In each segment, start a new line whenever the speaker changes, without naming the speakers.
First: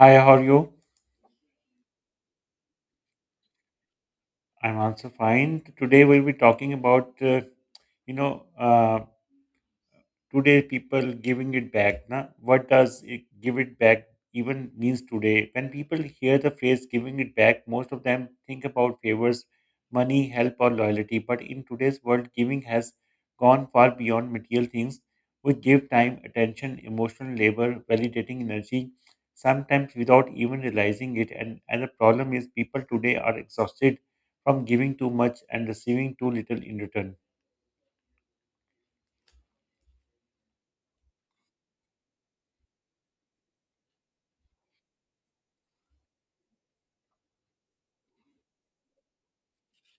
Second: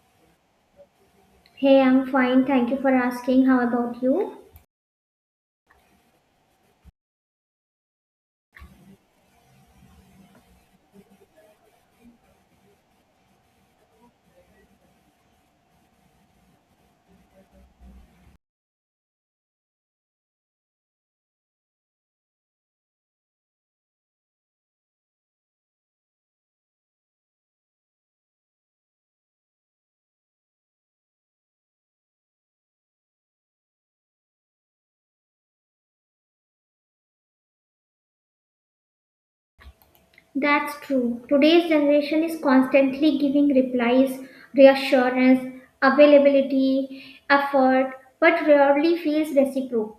Hi, how are you?
Hey, I'm fine. Thank you for asking. How about you?
I'm also fine. Today we'll be talking about, you know, uh, today people giving it back na, what does it give it back even means. Today when people hear the phrase giving it back, most of them think about favors, money, help, or loyalty, but in today's world, giving has gone far beyond material things. We give time, attention, emotional labor, validating energy, sometimes without even realizing it, and the problem is people today are exhausted from giving too much and receiving too little in return.
That's true. Today's generation is constantly giving replies, reassurance, availability, effort, but rarely feels reciprocated.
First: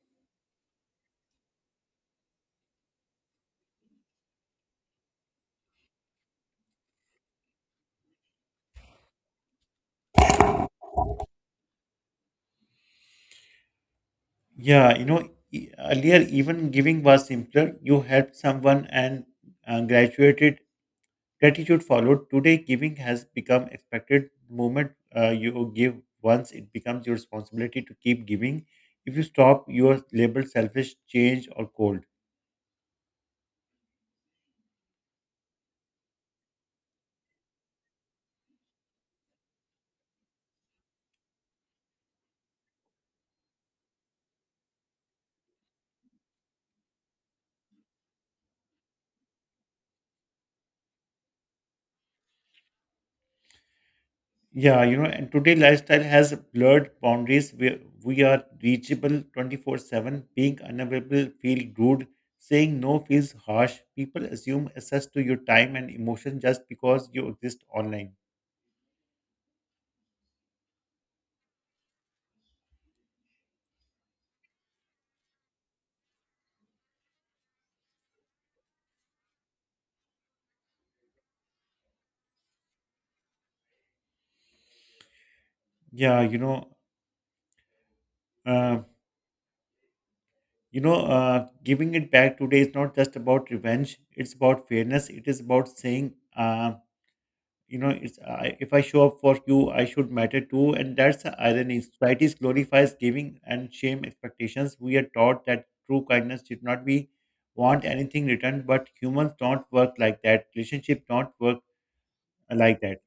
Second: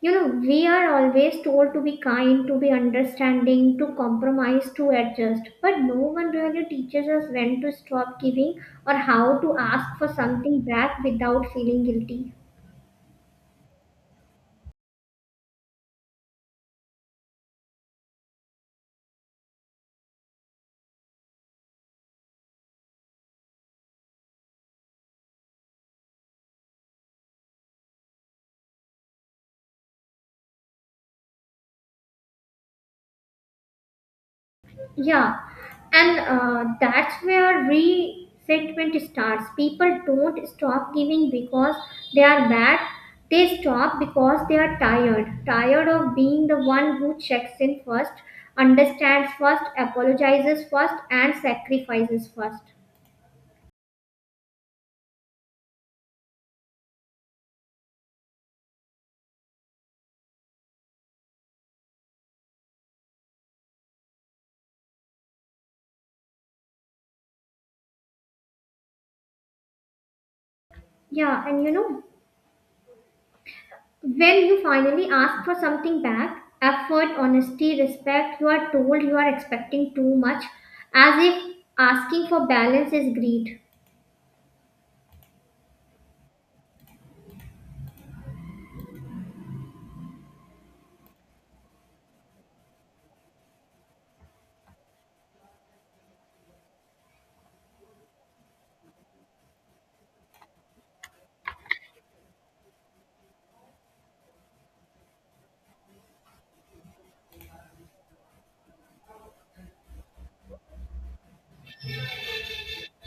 You know, we are always told to be kind, to be understanding, to compromise, to adjust, but no one really teaches us when to stop giving or how to ask for something back without feeling guilty.
Yeah, you know, earlier even giving was simpler. You helped someone and, graduated. Gratitude followed. Today, giving has become expected. The moment you give once, it becomes your responsibility to keep giving. If you stop, you are labeled selfish, change, or cold.
Yeah, and that's where resentment starts. People don't stop giving because they are bad. They stop because they are tired. Tired of being the one who checks in first, understands first, apologizes first, and sacrifices first.
Yeah, you know, and today lifestyle has blurred boundaries where we are reachable 24/7. Being unavailable feels rude. Saying no feels harsh. People assume access to your time and emotion just because you exist online.
Yeah, and you know, when you finally ask for something back, effort, honesty, respect, you are told you are expecting too much, as if asking for balance is greed.
Yeah, you know, uh, Giving it back today is not just about revenge. It's about fairness. It is about saying, if I show up for you, I should matter too. And that's the irony: society glorifies giving and shame expectations. We are taught that true kindness should not be want anything returned, but humans don't work like that, relationships don't work like that.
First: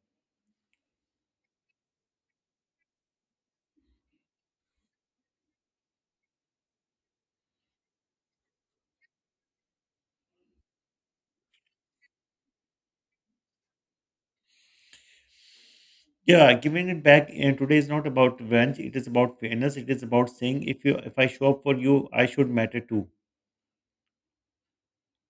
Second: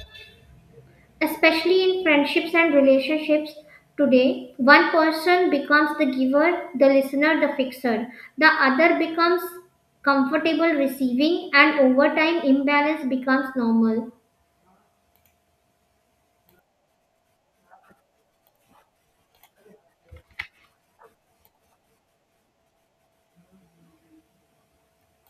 Especially in friendships and relationships today, one person becomes the giver, the listener, the fixer. The other becomes comfortable receiving, and over time, imbalance becomes normal.
Yeah, giving it back, today is not about revenge, it is about fairness, it is about saying if you, if I show up for you, I should matter too.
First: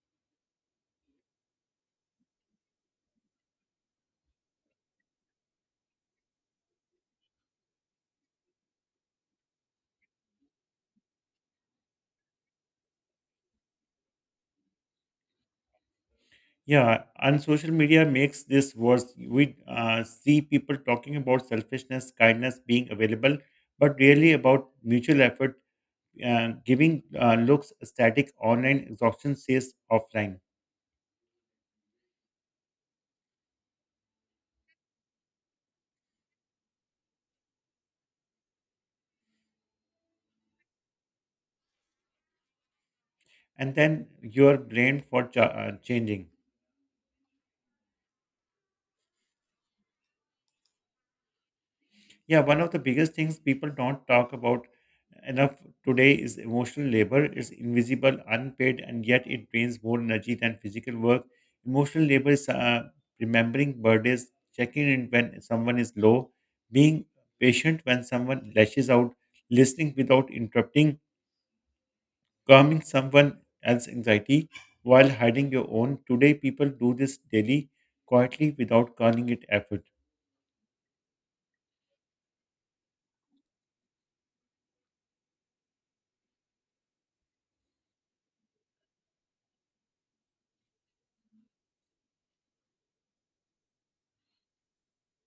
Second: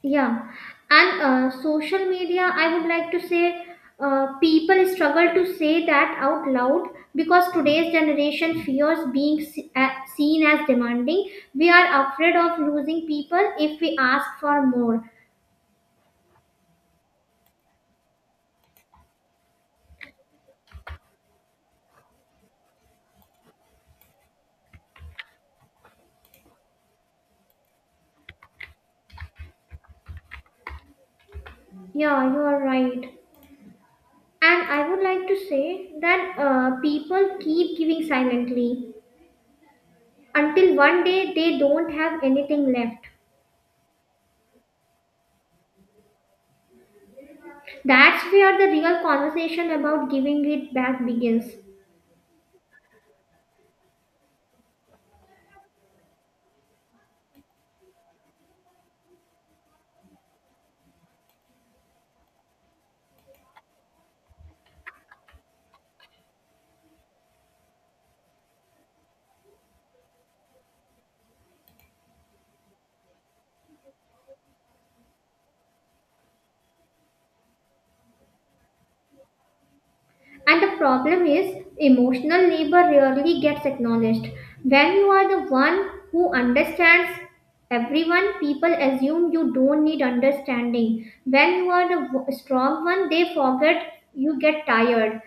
Yeah, and social media, I would like to say people struggle to say that out loud because today's generation fears being seen as demanding. We are afraid of losing people if we ask for more.
Yeah, and social media makes this worse. We see people talking about selfishness, kindness, being available, but really about mutual effort. Giving looks static online, exhaustion says offline.
Yeah, you are right. And I would like to say that people keep giving silently until one day they don't have anything left.
And then you are blamed for changing.
That's where the real conversation about giving it back begins.
Yeah, one of the biggest things people don't talk about enough today is emotional labor. It's invisible, unpaid, and yet it drains more energy than physical work. Emotional labor is, remembering birthdays, checking in when someone is low, being patient when someone lashes out, listening without interrupting, calming someone else's anxiety while hiding your own. Today, people do this daily, quietly, without calling it effort.
And the problem is, emotional labor rarely gets acknowledged. When you are the one who understands everyone, people assume you don't need understanding. When you are the strong one, they forget you get tired.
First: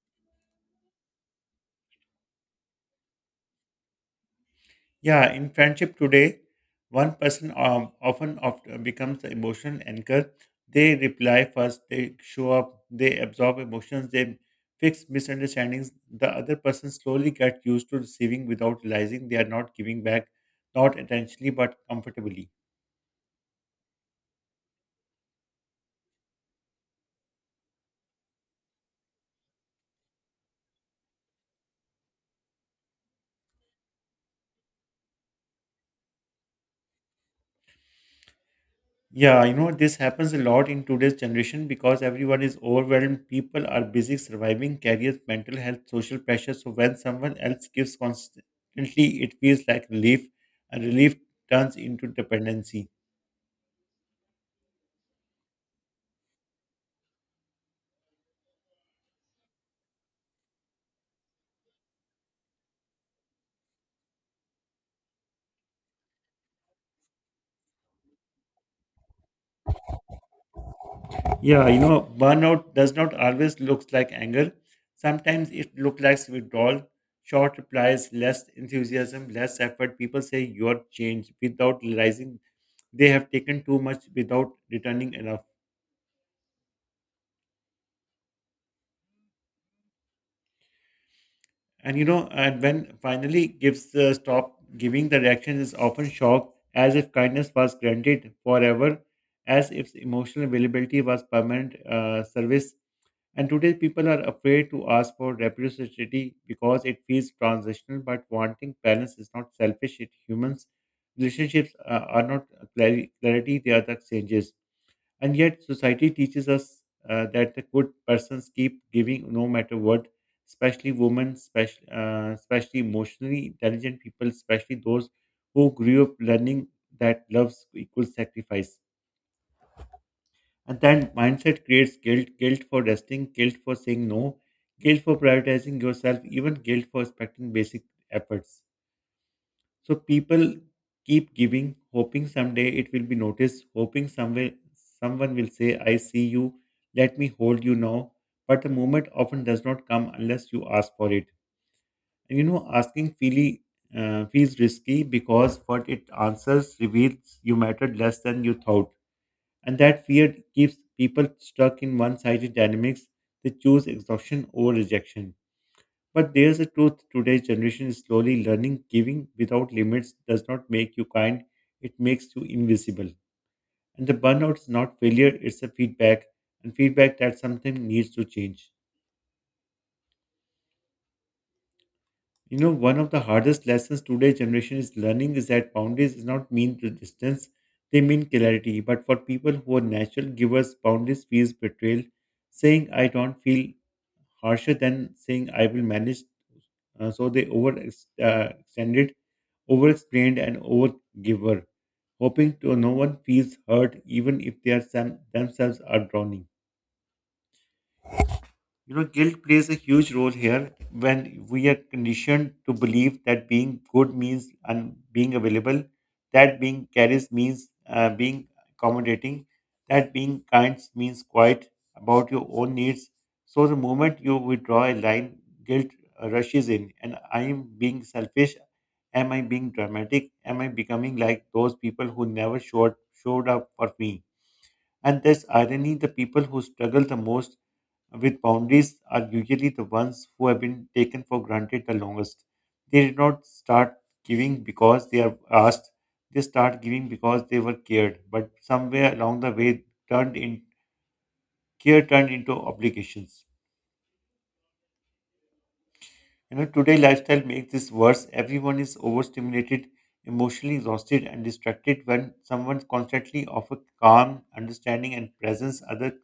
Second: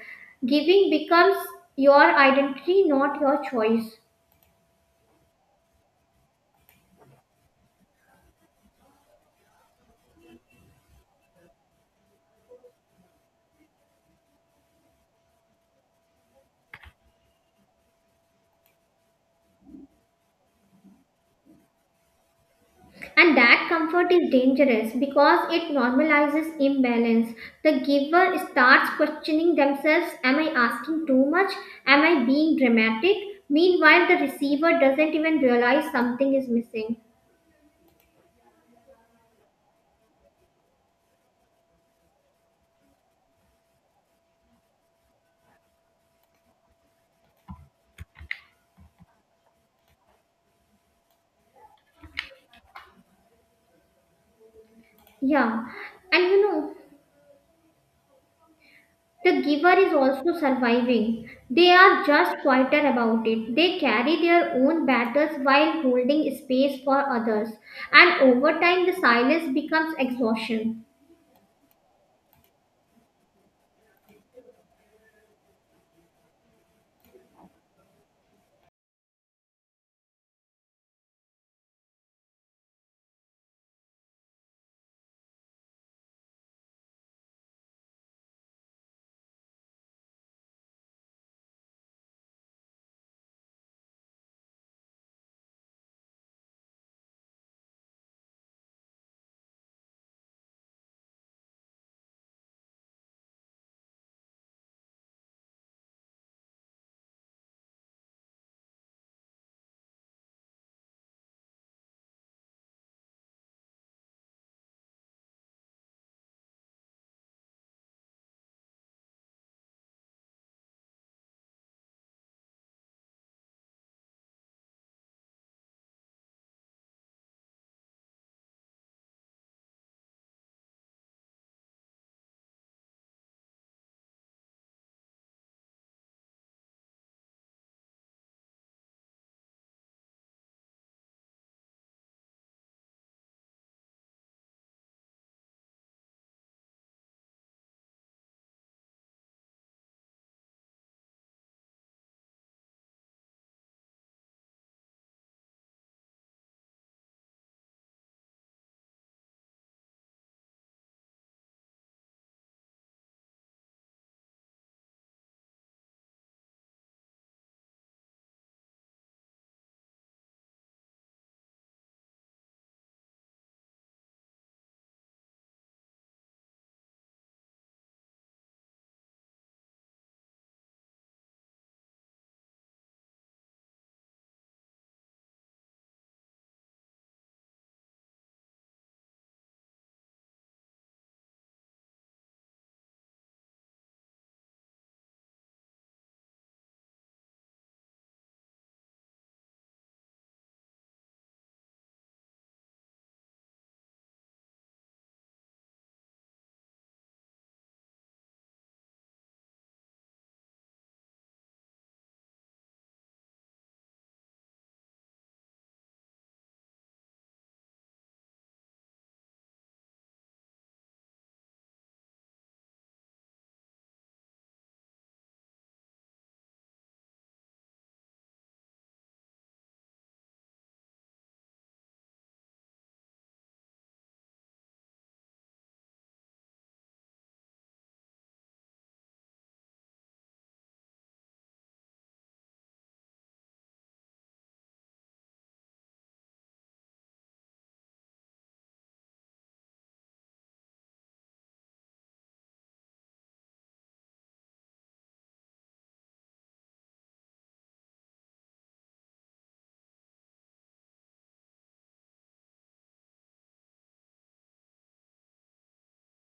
Giving becomes your identity, not your choice.
Yeah, in friendship today, one person, often becomes the emotional anchor. They reply first, they show up, they absorb emotions, they fix misunderstandings. The other person slowly gets used to receiving without realizing they are not giving back, not intentionally but comfortably.
And that comfort is dangerous because it normalizes imbalance. The giver starts questioning themselves. Am I asking too much? Am I being dramatic? Meanwhile, the receiver doesn't even realize something is missing.
Yeah, you know, this happens a lot in today's generation because everyone is overwhelmed. People are busy surviving careers, mental health, social pressure. So when someone else gives constantly, it feels like relief, and relief turns into dependency.
Yeah, and you know, the giver is also surviving. They are just quieter about it. They carry their own battles while holding space for others. And over time, the silence becomes exhaustion.
Yeah, you know, burnout does not always looks like anger. Sometimes it looks like withdrawal, short replies, less enthusiasm, less effort. People say you're changed without realizing they have taken too much without returning enough. And you know, and when finally gives the stop giving, the reaction is often shock, as if kindness was granted forever, as if emotional availability was permanent, service. And today, people are afraid to ask for reciprocity because it feels transitional. But wanting balance is not selfish; it humans relationships are not clarity; clarity they are the exchanges. And yet, society teaches us, that the good persons keep giving no matter what, especially women, especially, especially emotionally intelligent people, especially those who grew up learning that love equals sacrifice. And that mindset creates guilt, guilt for resting, guilt for saying no, guilt for prioritizing yourself, even guilt for respecting basic efforts. So people keep giving, hoping someday it will be noticed, hoping somewhere someone will say, I see you, let me hold you now. But the moment often does not come unless you ask for it. And you know, asking feely, feels risky because what it answers reveals you mattered less than you thought. And that fear keeps people stuck in one sided dynamics. They choose exhaustion over rejection. But there's a truth: today's generation is slowly learning giving without limits does not make you kind, it makes you invisible. And the burnout is not failure, it's a feedback, and feedback that something needs to change. You know, one of the hardest lessons today's generation is learning is that boundaries is not mean to distance, they mean clarity. But for people who are natural givers, boundaries feels betrayal. Saying I don't feel harsher than saying I will manage. So they over, extended, over explained, and over giver, hoping to no one feels hurt, even if they are some, themselves are drowning. You know, guilt plays a huge role here when we are conditioned to believe that being good means and being available, that being careless means, being accommodating, that being kind means quiet about your own needs. So the moment you withdraw a line, guilt, rushes in, and I am being selfish. Am I being dramatic? Am I becoming like those people who never showed up for me? And there's irony: the people who struggle the most with boundaries are usually the ones who have been taken for granted the longest. They did not start giving because they are asked, they start giving because they were cared, but somewhere along the way turned in, care turned into obligations. You know, today lifestyle makes this worse. Everyone is overstimulated, emotionally exhausted, and distracted when someone constantly offers calm, understanding, and presence. Other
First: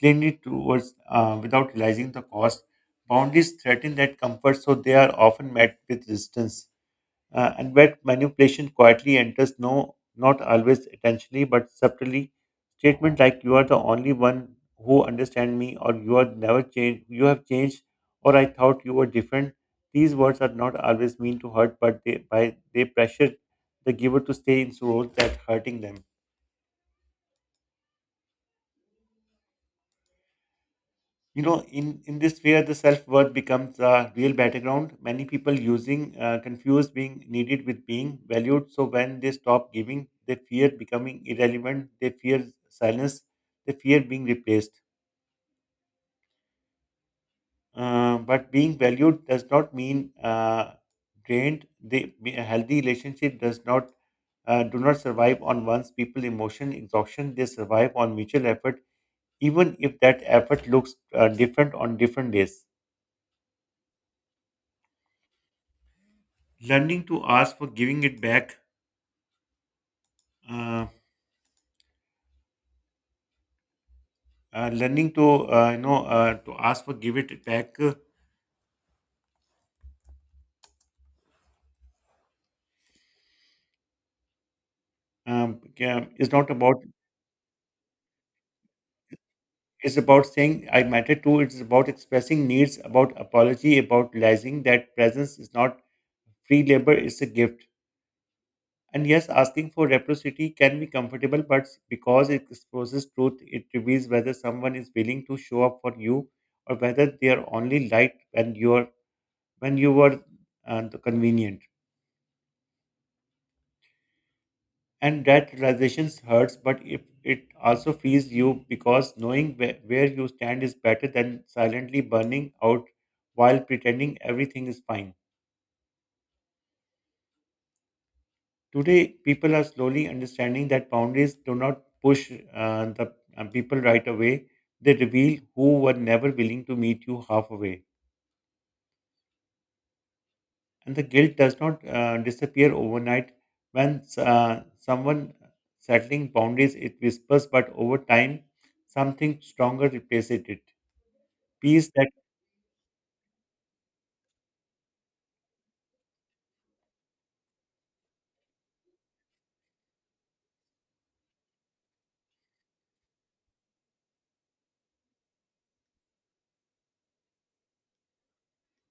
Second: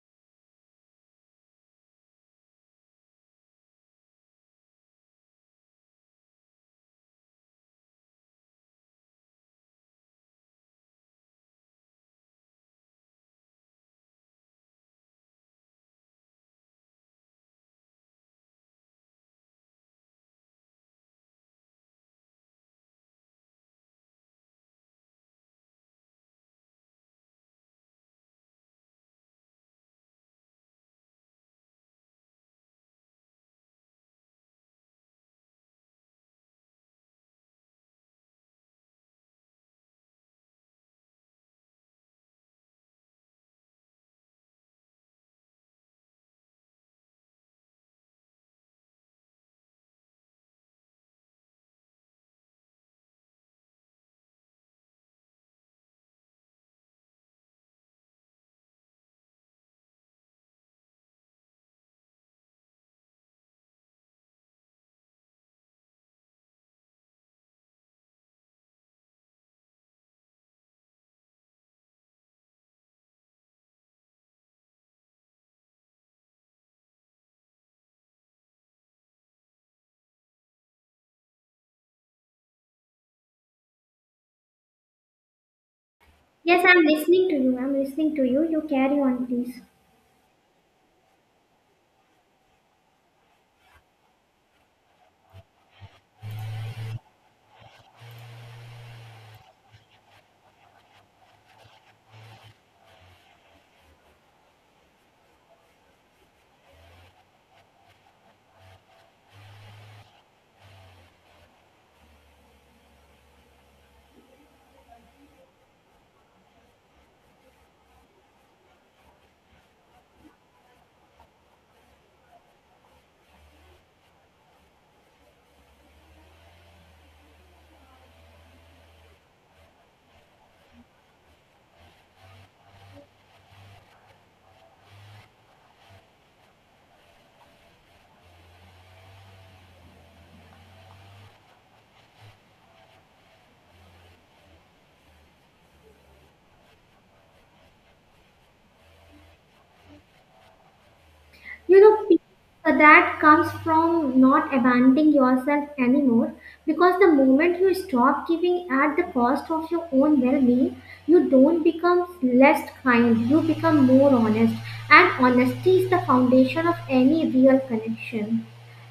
cleanly towards, without realizing the cost. Boundaries threaten that comfort, so they are often met with resistance, and where manipulation quietly enters, no, not always intentionally but subtly. Statement like you are the only one who understand me, or you are never changed, you have changed, or I thought you were different, these words are not always mean to hurt but they by, they pressure the giver to stay in roles that hurting them. You know, in this sphere, the self worth becomes a real battleground. Many people using, confuse being needed with being valued. So when they stop giving, they fear becoming irrelevant. They fear silence. They fear being replaced. But being valued does not mean, drained. The a healthy relationship does not, do not survive on one's people emotion exhaustion. They survive on mutual effort, even if that effort looks, different on different days. Learning to ask for giving it back, uh, learning to, to ask for give it back, yeah, is not
Yes,
about,
I'm listening to you. I'm listening to you. You carry on, please.
it's about saying I matter too, it's about expressing needs, about apology, about realizing that presence is not free labor, it's a gift. And yes, asking for reciprocity can be comfortable but because it exposes truth, it reveals whether someone is willing to show up for you, or whether they are only light when you are, when you were, convenient. And that realization hurts, but if it also frees you because knowing where you stand is better than silently burning out while pretending everything is fine. Today people are slowly understanding that boundaries do not push, the people right away, they reveal who were never willing to meet you halfway. And the guilt does not, disappear overnight. When, someone settling boundaries, it whispers, but over time something stronger replaces it,
You
piece
know,
that.
peace, that comes from not abandoning yourself anymore because the moment you stop giving at the cost of your own well being, you don't become less kind, you become more honest. And honesty is the foundation of any real connection.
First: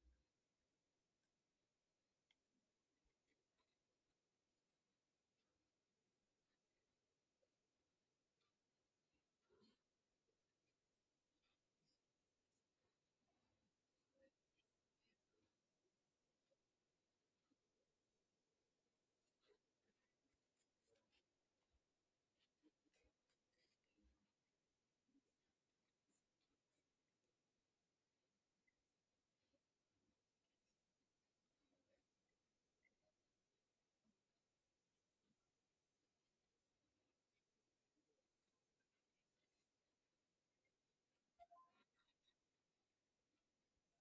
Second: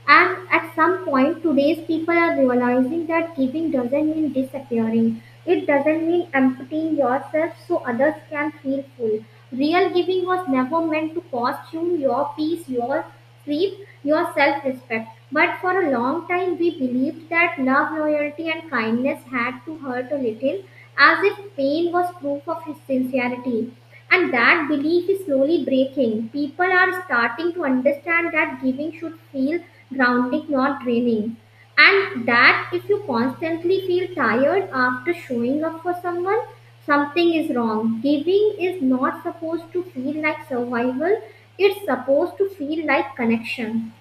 And at some point, today's people are realizing that giving doesn't mean disappearing. It doesn't mean emptying yourself so others can feel full. Real giving was never meant to cost you your peace, your sleep, your self respect. But for a long time, we believed that love, loyalty, and kindness had to hurt a little, as if pain was proof of his sincerity. And that belief is slowly breaking. People are starting to understand that giving should feel grounding, not draining. And that if you constantly feel tired after showing up for someone, something is wrong. Giving is not supposed to feel like survival, it's supposed to feel like connection.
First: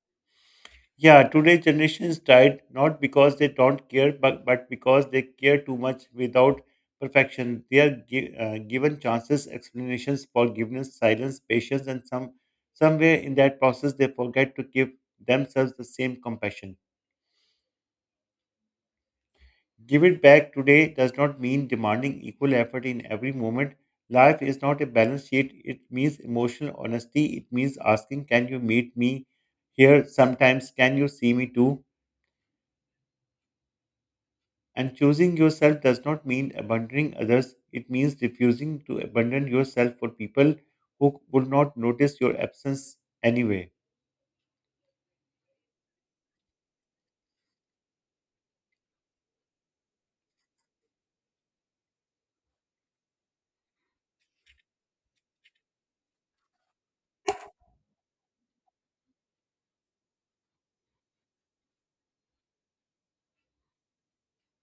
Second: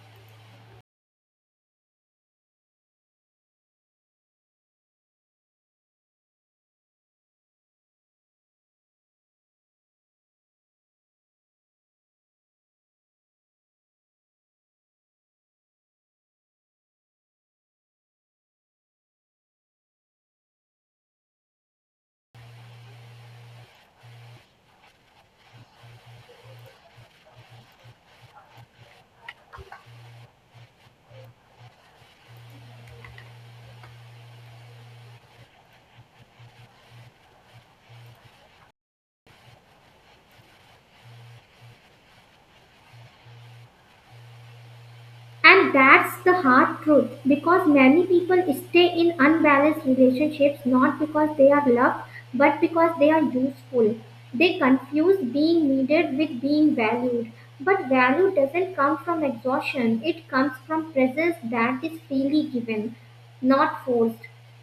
Yeah, today's generation is tired not because they don't care, but because they care too much without perfection. They are given chances, explanations, forgiveness, silence, patience, and some, somewhere in that process they forget to give themselves the same compassion. Give it back today does not mean demanding equal effort in every moment, life is not a balance sheet. It means emotional honesty, it means asking, can you meet me here sometimes, can you see me too? And choosing yourself does not mean abandoning others, it means refusing to abandon yourself for people who would not notice your absence anyway.
And that's the hard truth because many people stay in unbalanced relationships not because they are loved but because they are useful. They confuse being needed with being valued. But value doesn't come from exhaustion, it comes from presence that is freely given, not forced.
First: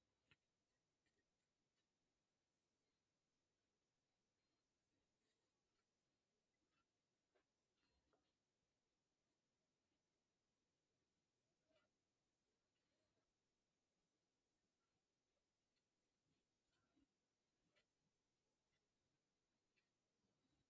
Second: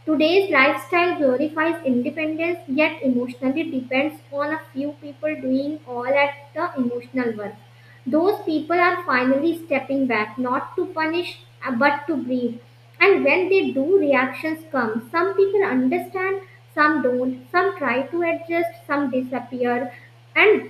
Today's lifestyle glorifies independence yet emotionally depends on a few people doing all at the emotional work. Those people are finally stepping back, not to punish, but to breathe. And when they do, reactions come. Some people understand, some don't, some try to adjust, some disappear. And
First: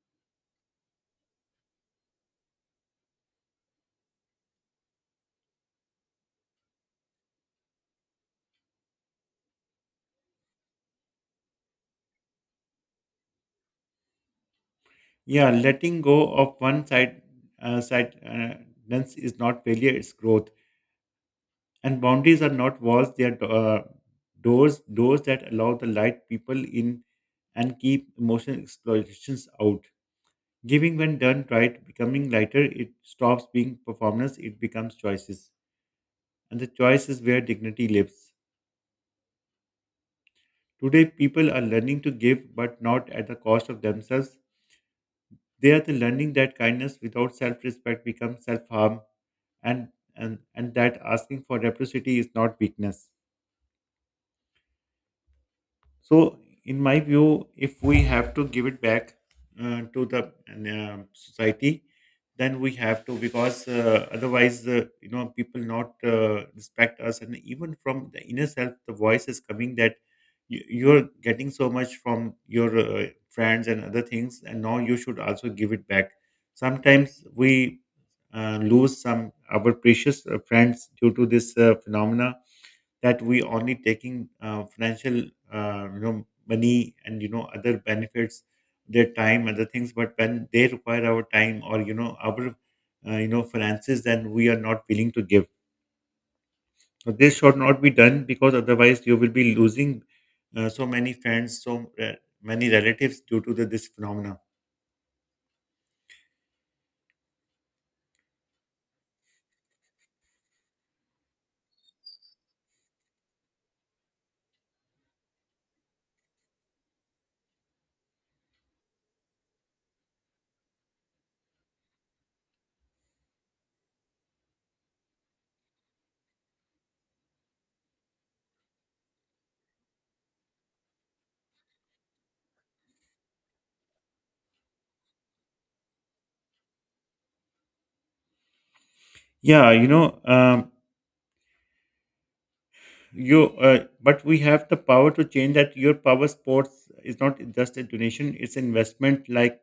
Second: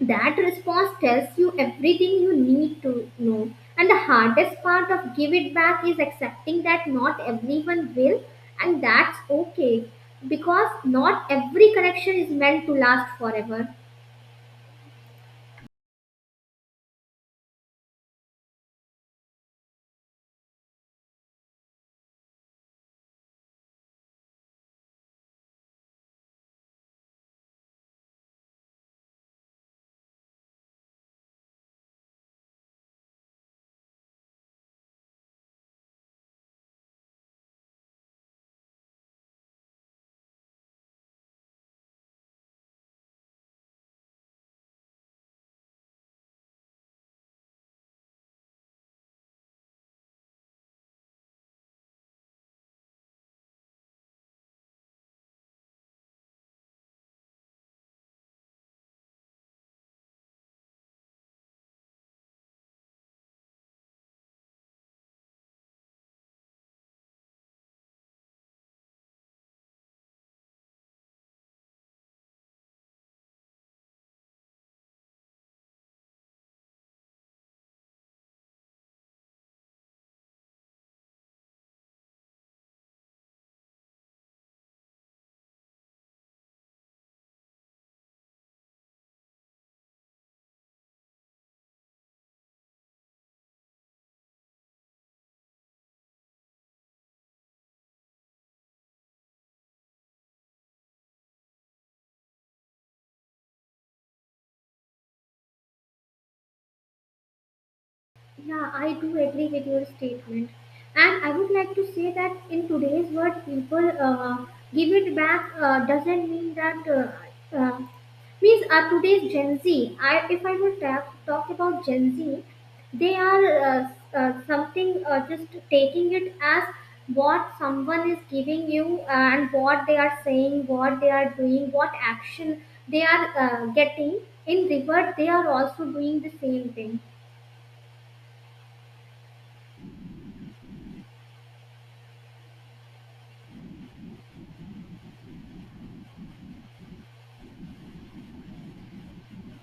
that response tells you everything you need to know. And the hardest part of give it back is accepting that not everyone will, and that's okay because not every connection is meant to last forever.
Yeah, letting go of one side, uh, side uh, dance is not failure; it's growth. And boundaries are not walls; they are doors, doors that allow the light people in and keep emotional explorations out. Giving, when done right, becoming lighter, it stops being performance; it becomes choices. And the choice is where dignity lives. Today, people are learning to give, but not at the cost of themselves. They are the learning that kindness without self-respect becomes self-harm, and and that asking for reciprocity is not weakness. So, in my view, if we have to give it back to the society, then we have to because otherwise, people not respect us, and even from the inner self, the voice is coming that you're getting so much from your friends and other things, and now you should also give it back. Sometimes we lose some our precious friends due to this phenomena, that we only taking financial, money and other benefits, their time, other things, but when they require our time or our finances, then we are not willing to give. So this should not be done, because otherwise you will be losing so many friends, so many relatives due to this phenomena.
Yeah, I do agree with your statement. And I would like to say that in today's world, people give it back doesn't mean that, means today's Gen Z, if I will talk about Gen Z, they are something just taking it as what someone is giving you and what they are saying, what they are doing, what action they are getting. In revert, they are also doing the same thing.
Yeah, you know. You But we have the power to change that. Your power sports is not just a donation, it's investment. Like,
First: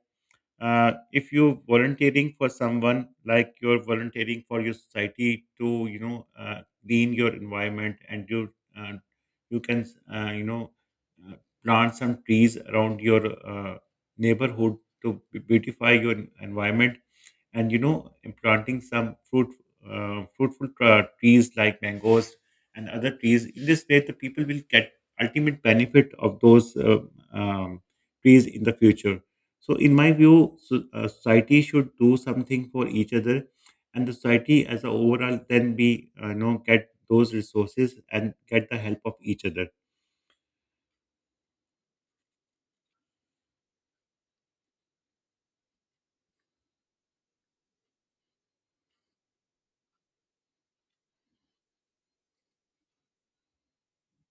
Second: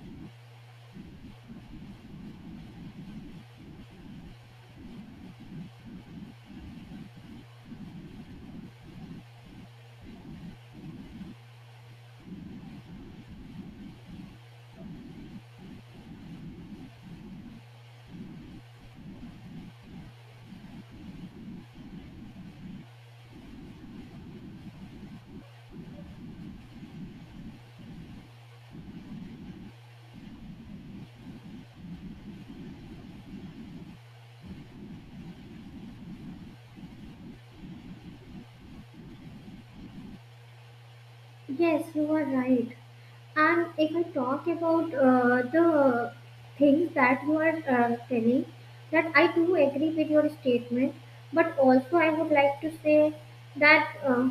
if you're volunteering for someone, like you're volunteering for your society to, you know, clean your environment, and uh, you can, uh, you know uh, plant some trees around your uh, neighborhood to beautify your environment, and, you know, planting some fruit, fruitful trees like mangoes and other trees. In this way, the people will get ultimate benefit of those um, trees in the future. So, in my view, so, society should do something for each other, and the society as a overall then be, you know, get those resources and get the help of each other.
Yes, you are right. And if I talk about the things that you are telling, that I do agree with your statement, but also I would like to say that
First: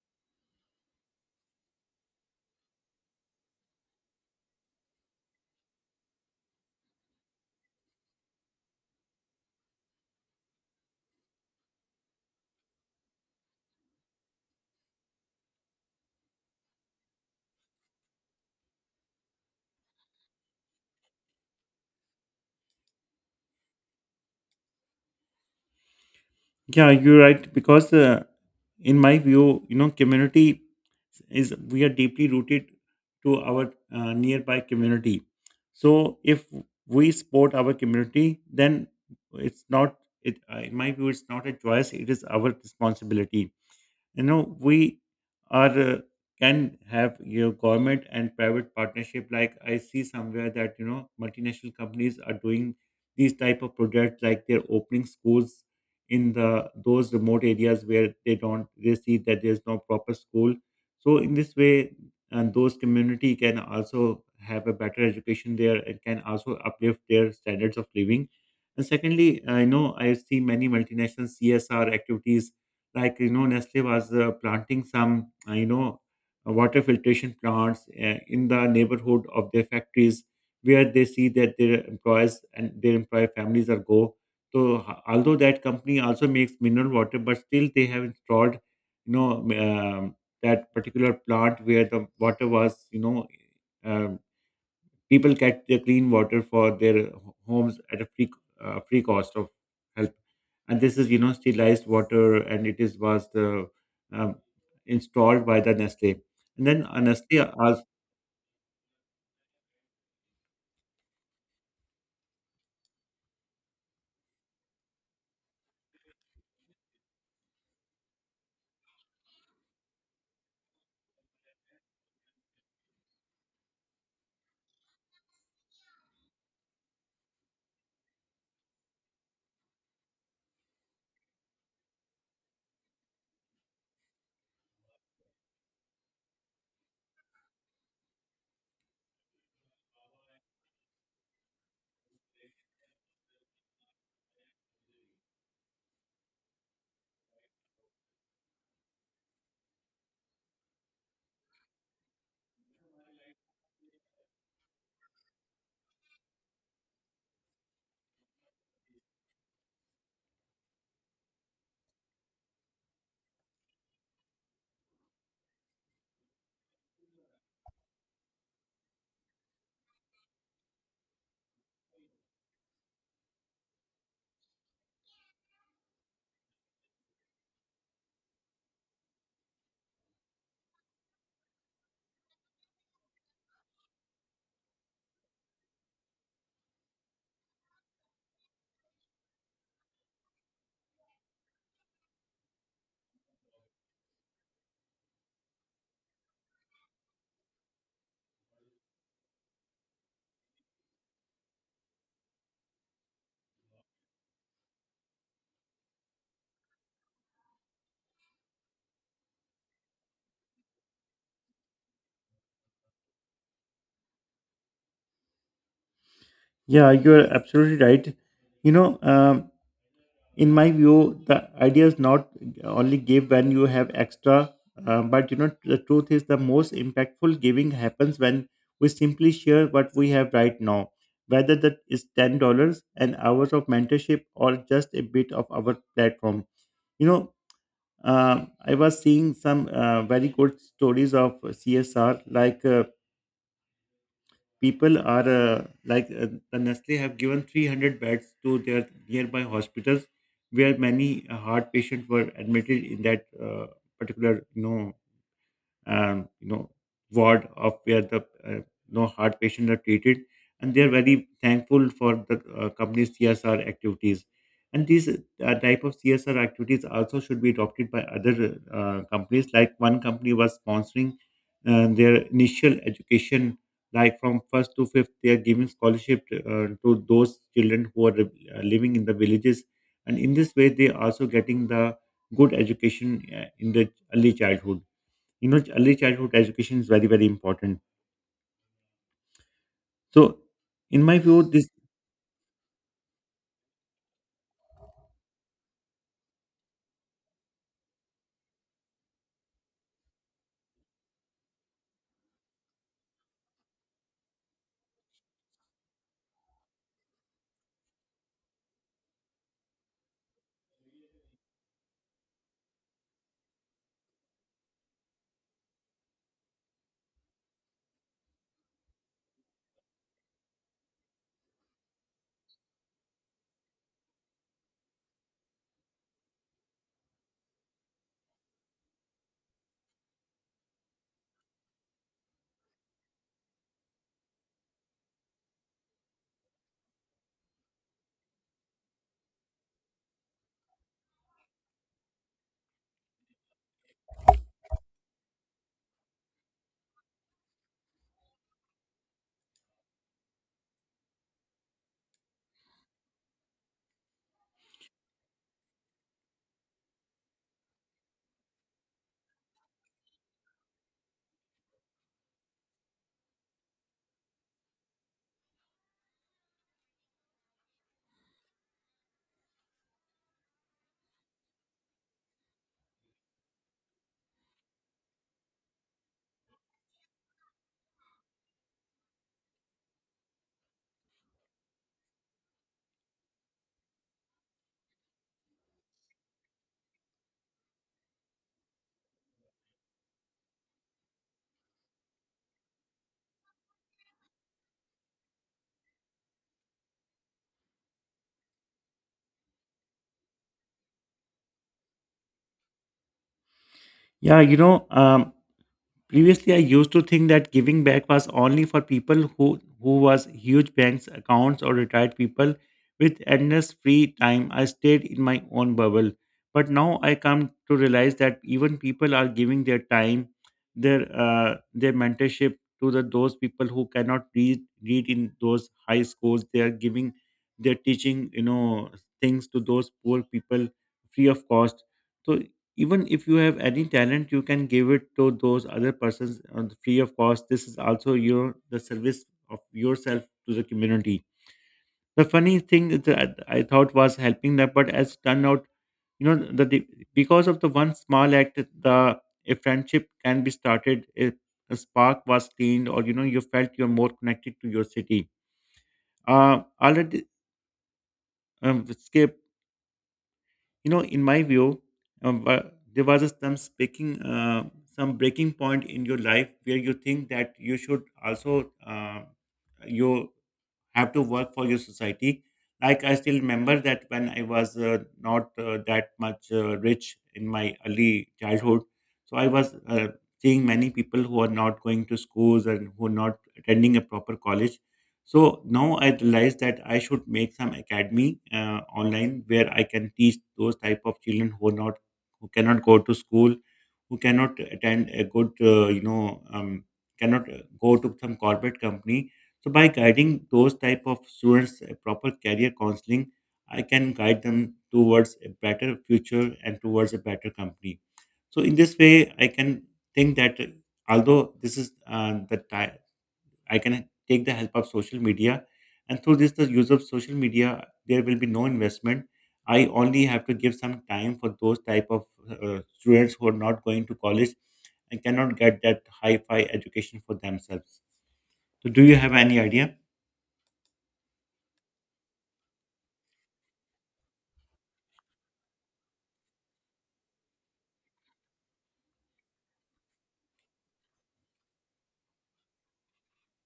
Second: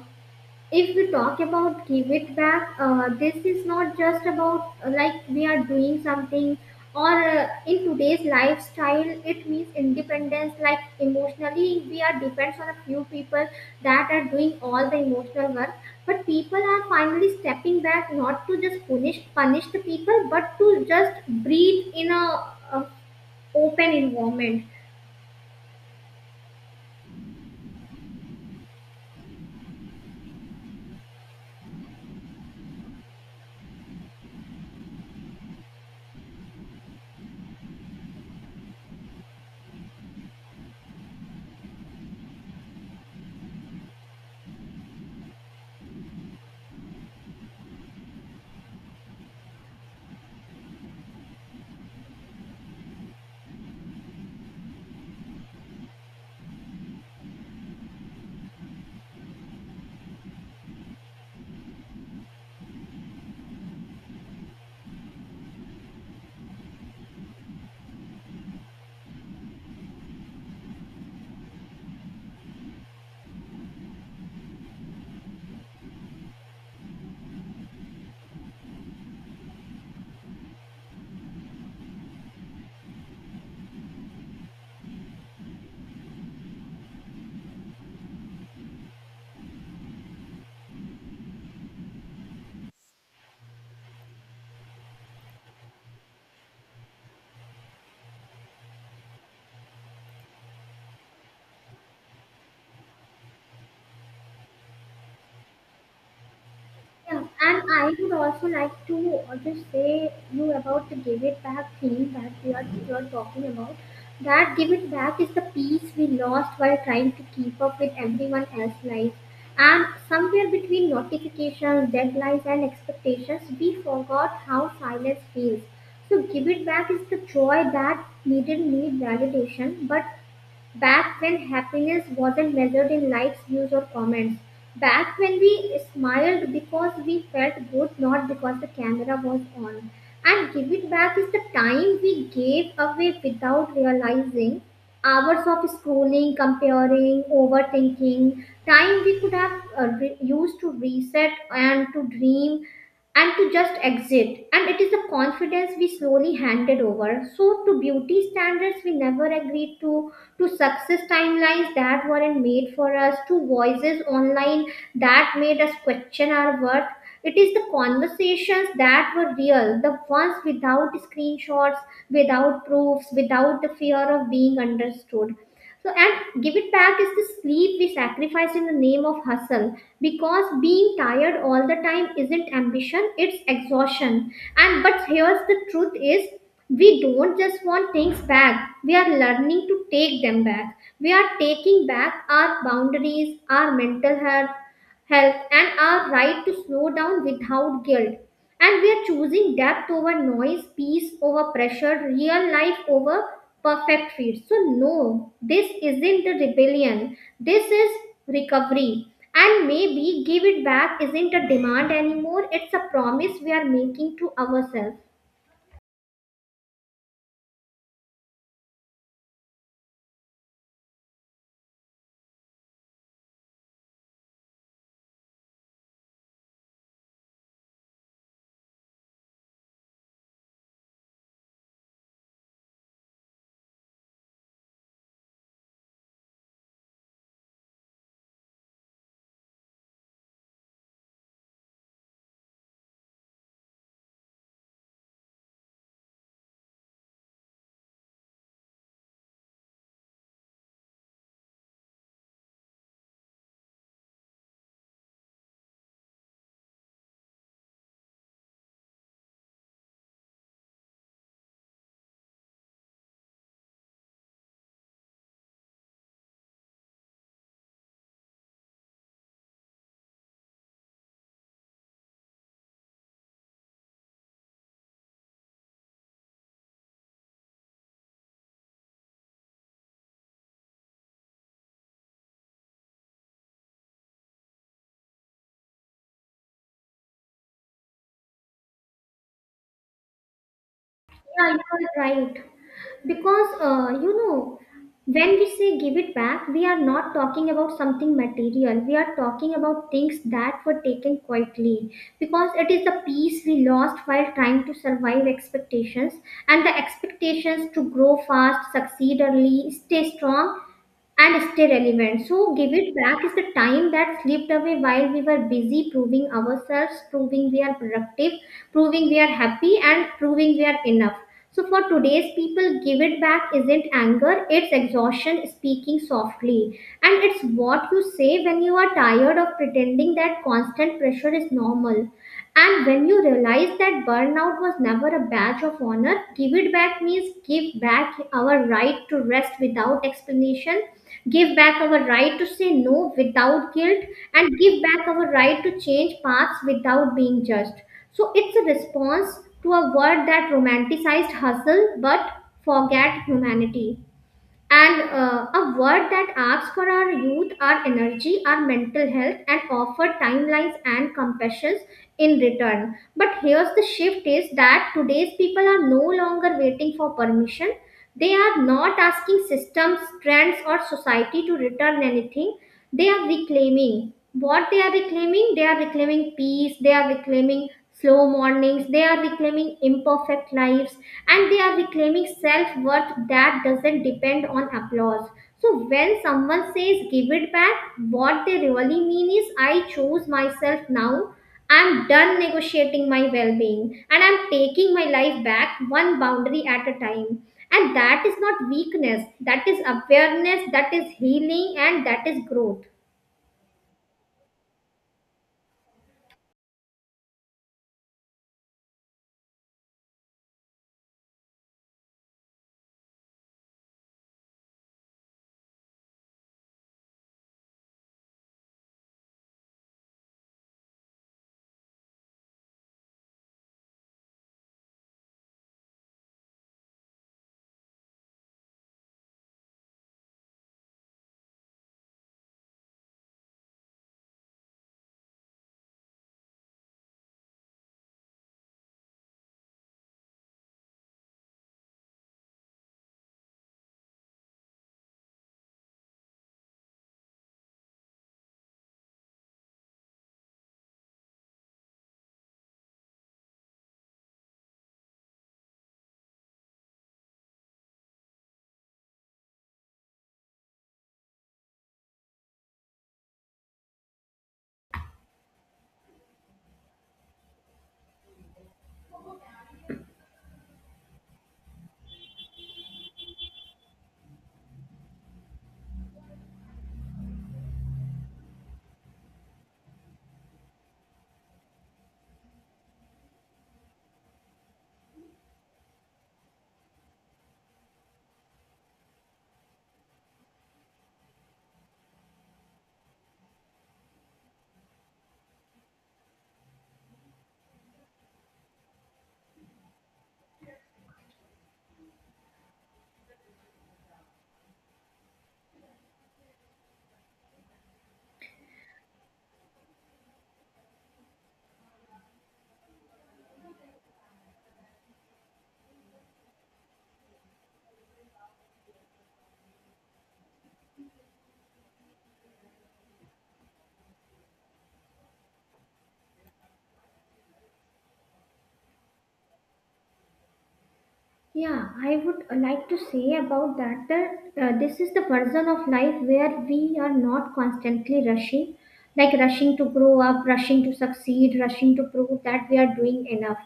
if we talk about give it back, this is not just about like we are doing something or in today's lifestyle it means independence, like emotionally we are depends on a few people that are doing all the emotional work, but people are finally stepping back not to just punish the people but to just breathe in a open environment.
Yeah, you're right, because in my view, you know, community is, we are deeply rooted to our nearby community. So, if we support our community, then it's not, it in my view, it's not a choice; it is our responsibility. You know, we are, can have your government and private partnership. Like, I see somewhere that, you know, multinational companies are doing these type of projects, like they're opening schools in the those remote areas where they don't they see that there's no proper school. So in this way, and those community can also have a better education there and can also uplift their standards of living. And secondly, I know, I see many multinational CSR activities, like, you know, Nestle was planting some water filtration plants in the neighborhood of their factories, where they see that their employees and their employee families are go. So although that company also makes mineral water, but still they have installed, you know, um, that particular plant where the water was, you know, um, people get their clean water for their homes at a free free cost of help. And this is, you know, sterilized water, and it is was the, um, installed by the Nestle. And then
Yeah,
Nestle
and
also.
I would also like to just say you about the give it back thing that you are talking about. That give it back is the peace we lost while trying to keep up with everyone else's life. And somewhere between notifications, deadlines, and expectations, we forgot how silence feels. So give it back is the joy that needn't need validation, but back when happiness wasn't measured in likes, views, or comments. Back when we smiled because we felt good, not because the camera was on. And give it back is the time we gave away without realizing. Hours of scrolling, comparing, overthinking, time we could have used to reset and to dream and to just exit. And it is the confidence we slowly handed over. So to beauty standards we never agreed to success timelines that weren't made for us, to voices online that made us question our worth. It is the conversations that were real, the ones without screenshots, without proofs, without the fear of being understood. So, and give it back is the sleep we sacrificed in the name of hustle because being tired all the time isn't ambition, it's exhaustion. And but here's the truth is we don't just want things back, we are learning to take them back. We are taking back our boundaries, our mental health, and our right to slow down without guilt. And we are choosing depth over noise, peace over pressure, real life over perfect feeds. So, no, this isn't a rebellion, this is recovery. And maybe give it back isn't a demand anymore, it's a promise we are making to ourselves.
Yeah, you are absolutely right. You know, um, in my view, the idea is not only give when you have extra, but you know, the truth is the most impactful giving happens when we simply share what we have right now, whether that is $10, an hour of mentorship, or just a bit of our platform. you know uh, I was seeing some very good stories of CSR, like people are like the Nestle have given 300 beds to their nearby hospitals, where many heart patients were admitted in that particular, you know, um, you know ward of where the, uh, you heart patients are treated, and they are very thankful for the company's CSR activities. And these type of CSR activities also should be adopted by other companies. Like, one company was sponsoring their initial education, like from first to fifth, they are giving scholarship to those children who are living in the villages, and in this way, they are also getting the good education in the early childhood. You know, early childhood education is very, very important. So in my view,
Yeah, you
this.
are right. Because, you know, when we say give it back, we are not talking about something material. We are talking about things that were taken quietly. Because it is the peace we lost while trying to survive expectations and the expectations to grow fast, succeed early, stay strong and stay relevant. So, give it back is the time that slipped away while we were busy proving ourselves, proving we are productive, proving we are happy, and proving we are enough. So, for today's people, give it back isn't anger, it's exhaustion speaking softly. And it's what you say when you are tired of pretending that constant pressure is normal. And when you realize that burnout was never a badge of honor, give it back means give back our right to rest without explanation, give back our right to say no without guilt, and give back our right to change paths without being judged. So it's a response to a world that romanticized hustle but forget humanity and a word that asks for our youth, our energy, our mental health, and offer timelines and compassions in return. But here's the shift is that today's people are no longer waiting for permission. They are not asking systems, trends, or society to return anything. They are reclaiming. What they are reclaiming? They are reclaiming peace, they are reclaiming slow mornings. They are reclaiming imperfect lives and they are reclaiming self worth that doesn't depend on applause. So, when someone says give it back, what they really mean is I choose myself now. I'm done negotiating my well being and I'm taking my life back one boundary at a time. And that is not weakness, that is awareness, that is healing, and that is growth.
Yeah, you know. Previously, I used to think that giving back was only for people who was huge banks accounts, or retired people with endless free time. I stayed in my own bubble, but now I come to realize that even people are giving their time, their mentorship to the those people who cannot read in those high schools. They are giving their teaching, you know, things to those poor people free of cost. So even if you have any talent, you can give it to those other persons on the free of cost. This is also your the service of yourself to the community. The funny thing that I thought was helping them, but as turned out, you know, the the- because of the one small act, the a friendship can be started, a spark was cleaned, or you know, you felt you're more connected to your city, already. Skip You know, in my view, um, uh, there was some speaking some breaking point in your life where you think that you should also, you have to work for your society. Like, I still remember that when I was not that much rich in my early childhood, so I was seeing many people who are not going to schools and who are not attending a proper college. So now I realized that I should make some academy online, where I can teach those type of children who are not who cannot go to school, who cannot attend a good cannot go to some corporate company. So by guiding those type of students a proper career counseling, I can guide them towards a better future and towards a better company. So in this way, I can think that although this is the time, I can take the help of social media. And through this, the use of social media, there will be no investment. I only have to give some time for those type of students who are not going to college and cannot get that high-fi education for themselves. So, do you have any idea?
Yeah, I would like to say about that that this is the version of life where we are not constantly rushing, like rushing to grow up, rushing to succeed, rushing to prove that we are doing enough.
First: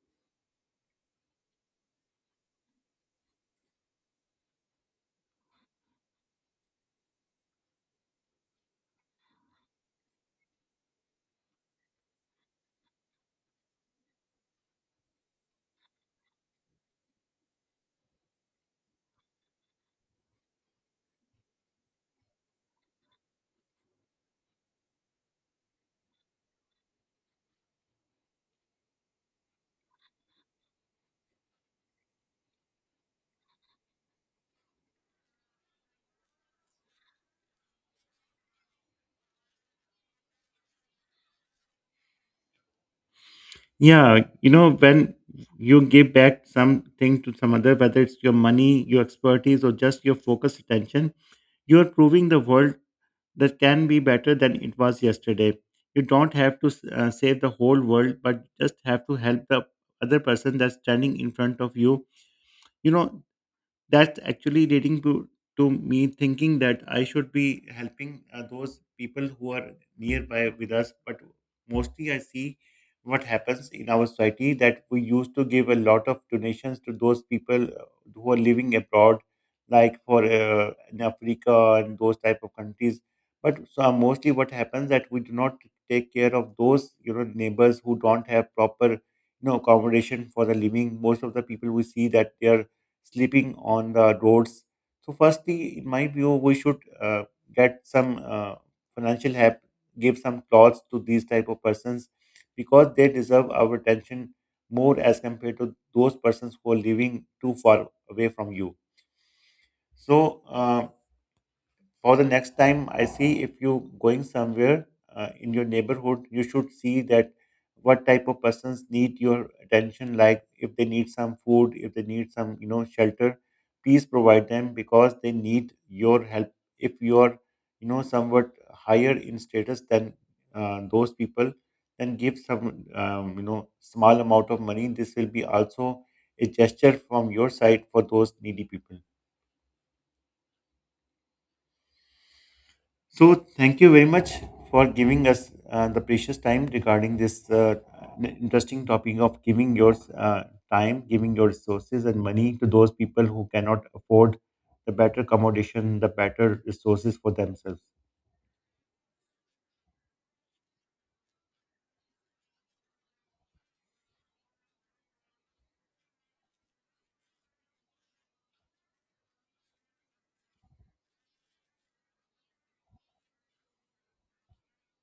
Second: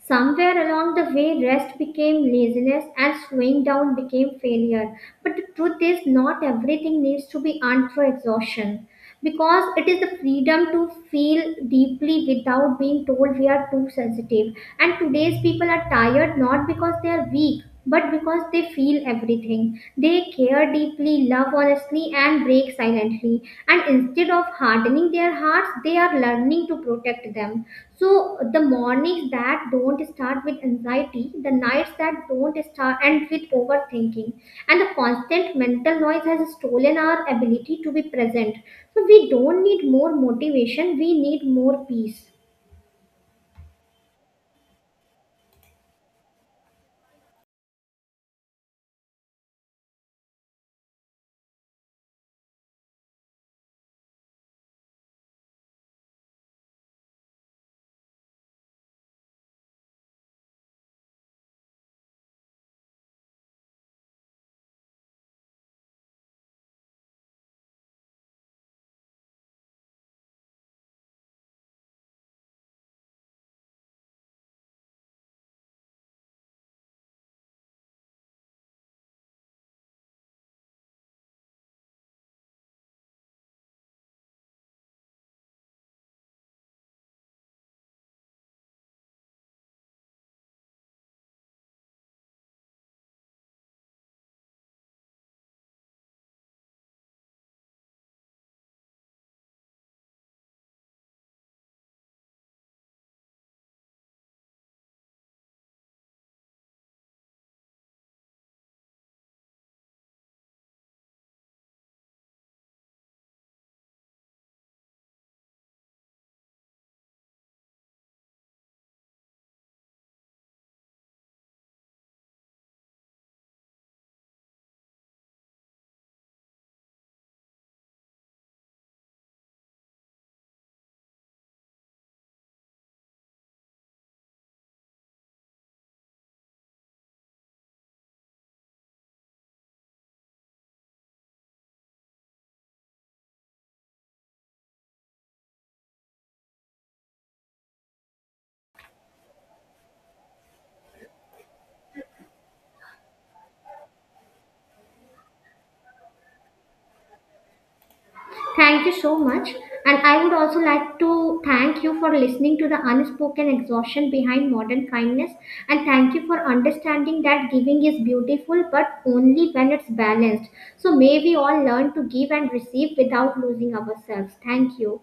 Somewhere along the way, rest became laziness and slowing down became failure. But the truth is, not everything needs to be earned through exhaustion because it is the freedom to feel deeply without being told we are too sensitive, and today's people are tired not because they are weak but because they feel everything. They care deeply, love honestly, and break silently, and instead of hardening their hearts they are learning to protect them. So the mornings that don't start with anxiety, the nights that don't start end with overthinking, and the constant mental noise has stolen our ability to be present. So we don't need more motivation, we need more peace.
Yeah, you know, when you give back something to some other, whether it's your money, your expertise, or just your focused attention, you are proving the world that can be better than it was yesterday. You don't have to save the whole world, but just have to help the other person that's standing in front of you. You know, that's actually leading to me thinking that I should be helping those people who are nearby with us. But mostly, I see what happens in our society, that we used to give a lot of donations to those people who are living abroad, like for in Africa and those type of countries. But so mostly, what happens that we do not take care of those, you know, neighbors who don't have proper, you know, accommodation for the living. Most of the people we see that they are sleeping on the roads. So, firstly, in my view, we should get some financial help, give some clothes to these type of persons, because they deserve our attention more as compared to those persons who are living too far away from you. So. For the next time, I see if you going somewhere in your neighborhood, you should see that what type of persons need your attention. Like, if they need some food, if they need some, you know, shelter, please provide them, because they need your help. If you are, you know, somewhat higher in status than those people, then give some you know, small amount of money. This will be also a gesture from your side for those needy people. So, thank you very much for giving us the precious time regarding this interesting topic of giving your time, giving your resources and money to those people who cannot afford the better accommodation, the better resources for themselves.
Thank you so much. And I would also like to thank you for listening to the unspoken exhaustion behind modern kindness. And thank you for understanding that giving is beautiful, but only when it's balanced. So may we all learn to give and receive without losing ourselves. Thank you.